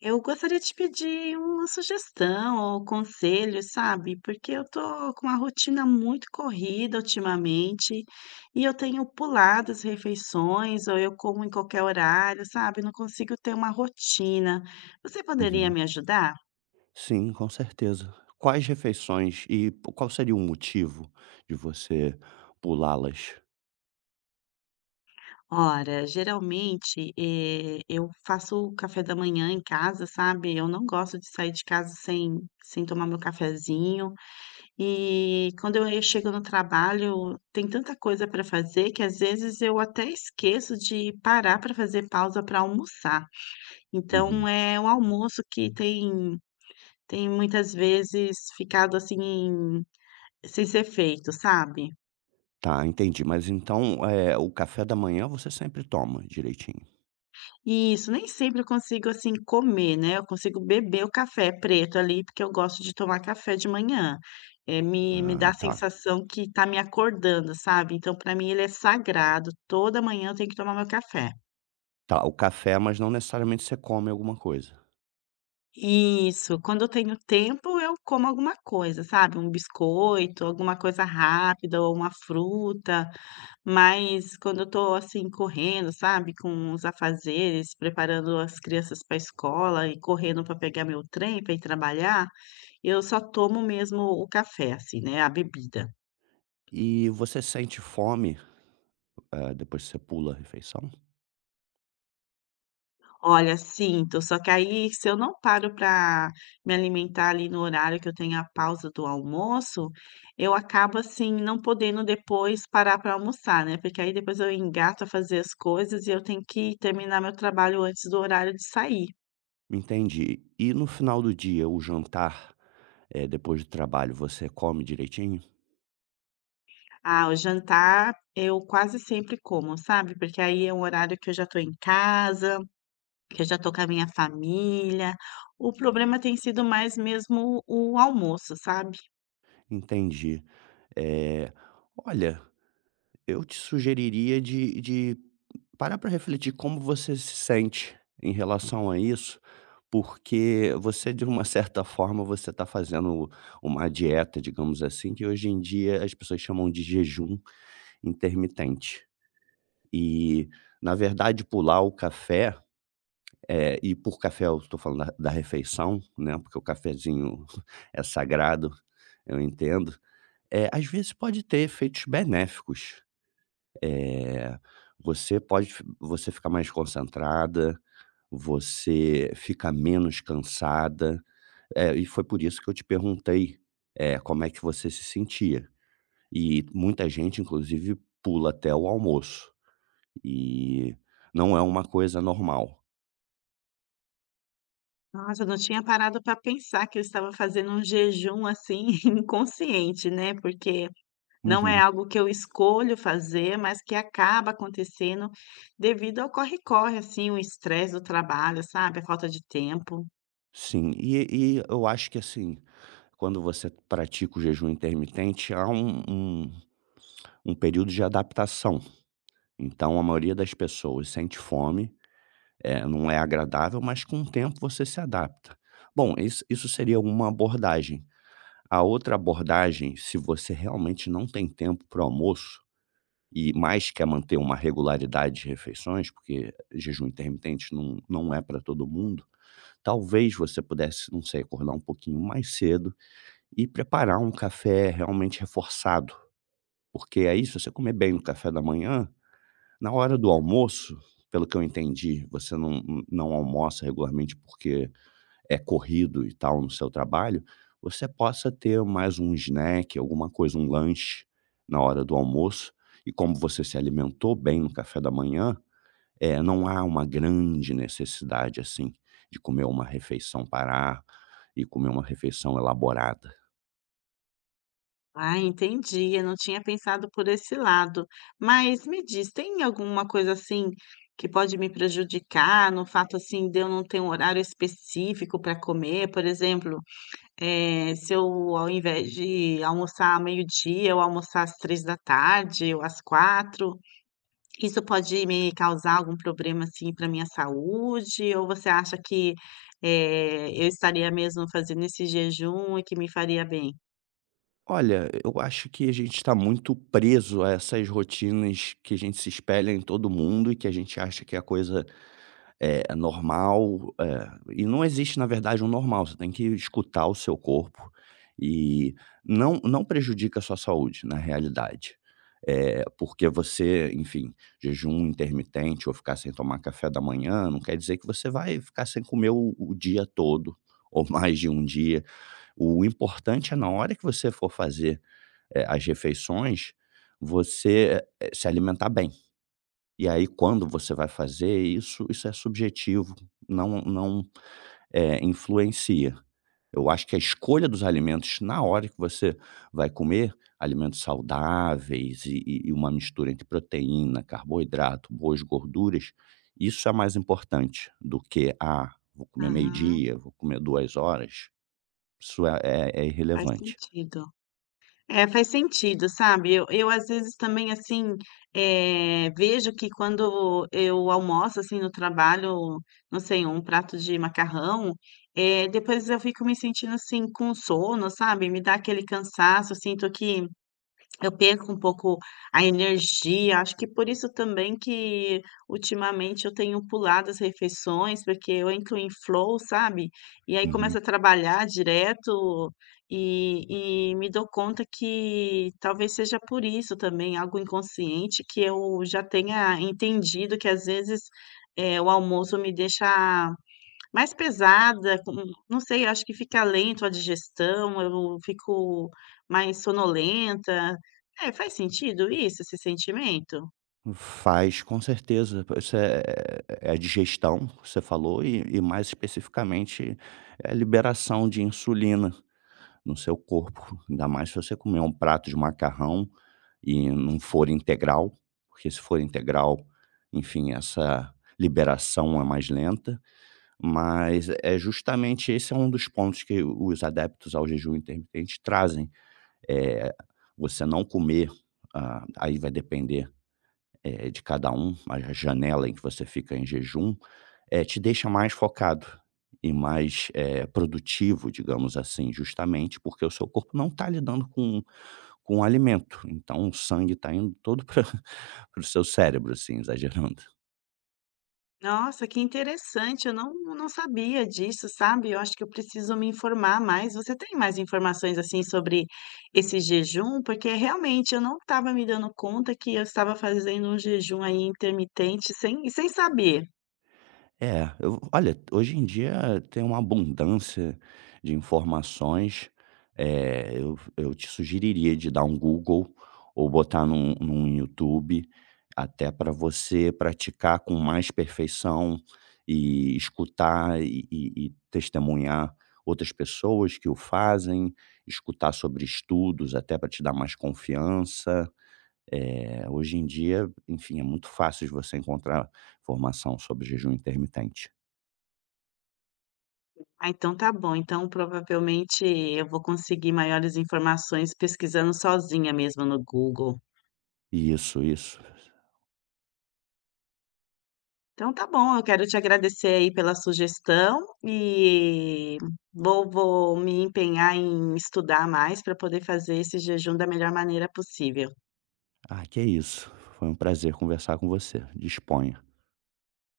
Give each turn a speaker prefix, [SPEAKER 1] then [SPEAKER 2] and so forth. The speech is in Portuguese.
[SPEAKER 1] Eu gostaria de te pedir uma sugestão ou conselho, sabe? Porque eu tô com uma rotina muito corrida ultimamente e eu tenho pulado as refeições ou eu como em qualquer horário, sabe? Não consigo ter uma rotina. Você poderia
[SPEAKER 2] Uhum.
[SPEAKER 1] me ajudar?
[SPEAKER 2] Sim, com certeza. Quais refeições e po qual seria o motivo de você pulá-las?
[SPEAKER 1] Ora, geralmente eu faço o café da manhã em casa, sabe? Eu não gosto de sair de casa sem tomar meu cafezinho. E quando eu chego no trabalho, tem tanta coisa para fazer que às vezes eu até esqueço de parar para fazer pausa para almoçar. Então
[SPEAKER 2] Uhum.
[SPEAKER 1] é um almoço que tem muitas vezes ficado assim sem ser feito, sabe?
[SPEAKER 2] Tá, entendi. Mas então, o café da manhã você sempre toma direitinho?
[SPEAKER 1] Isso, nem sempre eu consigo, assim, comer, né, eu consigo beber o café preto ali, porque eu gosto de tomar café de manhã. É me
[SPEAKER 2] Ah,
[SPEAKER 1] dá a
[SPEAKER 2] tá.
[SPEAKER 1] sensação que tá me acordando, sabe, então para mim ele é sagrado, toda manhã eu tenho que tomar meu café.
[SPEAKER 2] Tá, o café, mas não necessariamente você come alguma coisa.
[SPEAKER 1] Isso, quando eu tenho tempo eu como alguma coisa, sabe, um biscoito, alguma coisa rápida ou uma fruta. Mas quando eu tô, assim, correndo, sabe, com os afazeres, preparando as crianças pra escola e correndo para pegar meu trem para ir trabalhar, eu só tomo mesmo o café, assim, né, a bebida.
[SPEAKER 2] E você sente fome, depois que você pula a refeição?
[SPEAKER 1] Olha, sinto, só que aí se eu não paro para me alimentar ali no horário que eu tenho a pausa do almoço, eu acabo, assim, não podendo depois parar para almoçar, né, porque aí depois eu engato a fazer as coisas e eu tenho que terminar meu trabalho antes do horário de sair.
[SPEAKER 2] Entendi. E no final do dia, o jantar, depois do trabalho, você come direitinho?
[SPEAKER 1] Ah, o jantar eu quase sempre como, sabe, porque aí é um horário que eu já estou em casa, que eu já estou com a minha família. O problema tem sido mais mesmo o almoço, sabe.
[SPEAKER 2] Entendi. Eh, olha, eu te sugeriria de parar para refletir como você se sente em relação a isso, porque você, de uma certa forma, você está fazendo uma dieta, digamos assim, que hoje em dia as pessoas chamam de jejum intermitente. E, na verdade, pular o café, e por café eu estou falando da refeição, né, porque o cafezinho é sagrado, eu entendo, é às vezes pode ter efeitos benéficos. Eh, você pode f você ficar mais concentrada, você fica menos cansada. E foi por isso que eu te perguntei, como é que você se sentia. E muita gente, inclusive, pula até o almoço, e não é uma coisa normal.
[SPEAKER 1] Nossa, eu não tinha parado para pensar que eu estava fazendo um jejum, assim, inconsciente, né, porque não é
[SPEAKER 2] Uhum.
[SPEAKER 1] algo que eu escolho fazer, mas que acaba acontecendo devido ao corre-corre, assim, o estresse do trabalho, sabe, a falta de tempo.
[SPEAKER 2] Sim, e eu acho que, assim, quando você pratica o jejum intermitente, há um um período de adaptação. Então a maioria das pessoas sente fome, não é agradável, mas com o tempo você se adapta. Bom, isso seria uma abordagem. A outra abordagem, se você realmente não tem tempo para o almoço e mais quer manter uma regularidade de refeições, porque jejum intermitente não é para todo mundo, talvez você pudesse, não sei, acordar um pouquinho mais cedo e preparar um café realmente reforçado, porque aí se você comer bem no café da manhã, na hora do almoço, pelo que eu entendi, você não almoça regularmente, porque é corrido e tal no seu trabalho, você possa ter mais um snack, alguma coisa, um lanche na hora do almoço. E como você se alimentou bem no café da manhã, não há uma grande necessidade, assim, de comer uma refeição, parar e comer uma refeição elaborada.
[SPEAKER 1] Ah, entendi. Eu não tinha pensado por esse lado. Mas me diz, tem alguma coisa assim que pode me prejudicar no fato assim de eu não ter um horário específico para comer? Por exemplo, se eu ao invés de almoçar ao meio-dia, eu almoçar às 3 da tarde ou às 4, isso pode me causar algum problema assim para minha saúde? Ou você acha que eu estaria mesmo fazendo esse jejum e que me faria bem?
[SPEAKER 2] Olha, eu acho que a gente está muito preso a essas rotinas que a gente se espelha em todo mundo e que a gente acha que é a coisa é, é normal. É, e não existe, na verdade, um normal. Você tem que escutar o seu corpo e não, não prejudica a sua saúde, na realidade. É, porque você, enfim, jejum intermitente ou ficar sem tomar café da manhã, não quer dizer que você vai ficar sem comer o dia todo ou mais de um dia. O importante é na hora que você for fazer, as refeições, você, se alimentar bem. E aí quando você vai fazer isso, isso é subjetivo, não não, influencia. Eu acho que a escolha dos alimentos na hora que você vai comer, alimentos saudáveis e e uma mistura entre proteína, carboidrato, boas gorduras, isso é mais importante do que: "Ah, vou comer
[SPEAKER 1] Ah,
[SPEAKER 2] meio-dia, vou comer duas horas". Isso é é
[SPEAKER 1] faz
[SPEAKER 2] irrelevante.
[SPEAKER 1] sentido. É, faz sentido, sabe? Eu às vezes também assim vejo que quando eu almoço assim no trabalho, não sei, um prato de macarrão, depois eu fico me sentindo assim com sono, sabe? Me dá aquele cansaço, eu sinto que eu perco um pouco a energia, acho que por isso também que ultimamente eu tenho pulado as refeições, porque eu entro em flow, sabe? E aí começo
[SPEAKER 2] Uhum.
[SPEAKER 1] a trabalhar direto e, me dou conta que talvez seja por isso também, algo inconsciente, que eu já tenha entendido que às vezes o almoço me deixa mais pesada, com não sei, acho que fica lento a digestão, eu fico mais sonolenta. É, faz sentido isso, esse sentimento?
[SPEAKER 2] Faz, com certeza. Isso é é digestão, você falou, e mais especificamente é liberação de insulina no seu corpo. Ainda mais se você comer um prato de macarrão e não for integral, porque se for integral, enfim, essa liberação é mais lenta. Mas é justamente esse é um dos pontos que os adeptos ao jejum intermitente trazem, é você não comer, ah, aí vai depender de cada um, a janela em que você fica em jejum, te deixa mais focado e mais, produtivo, digamos assim, justamente porque o seu corpo não está lidando com o alimento, então o sangue está indo todo pra para o seu cérebro, assim, exagerando.
[SPEAKER 1] Nossa, que interessante, eu não sabia disso, sabe. Eu acho que eu preciso me informar mais. Você tem mais informações, assim, sobre esse jejum? Porque realmente eu não estava me dando conta que eu estava fazendo um jejum aí intermitente sem saber.
[SPEAKER 2] É, eu olha, hoje em dia tem uma abundância de informações, eu te sugeriria de dar um Google ou botar num YouTube, até para você praticar com mais perfeição e escutar e e testemunhar outras pessoas que o fazem, escutar sobre estudos até para te dar mais confiança. Hoje em dia, enfim, é muito fácil de você encontrar informação sobre jejum intermitente.
[SPEAKER 1] Ah, então tá bom. Então, provavelmente, eu vou conseguir maiores informações pesquisando sozinha mesmo no Google.
[SPEAKER 2] Isso, isso.
[SPEAKER 1] Então tá bom, eu quero te agradecer aí pela sugestão e vou me empenhar em estudar mais para poder fazer esse jejum da melhor maneira possível.
[SPEAKER 2] Ah, que é isso. Foi um prazer conversar com você. Disponha.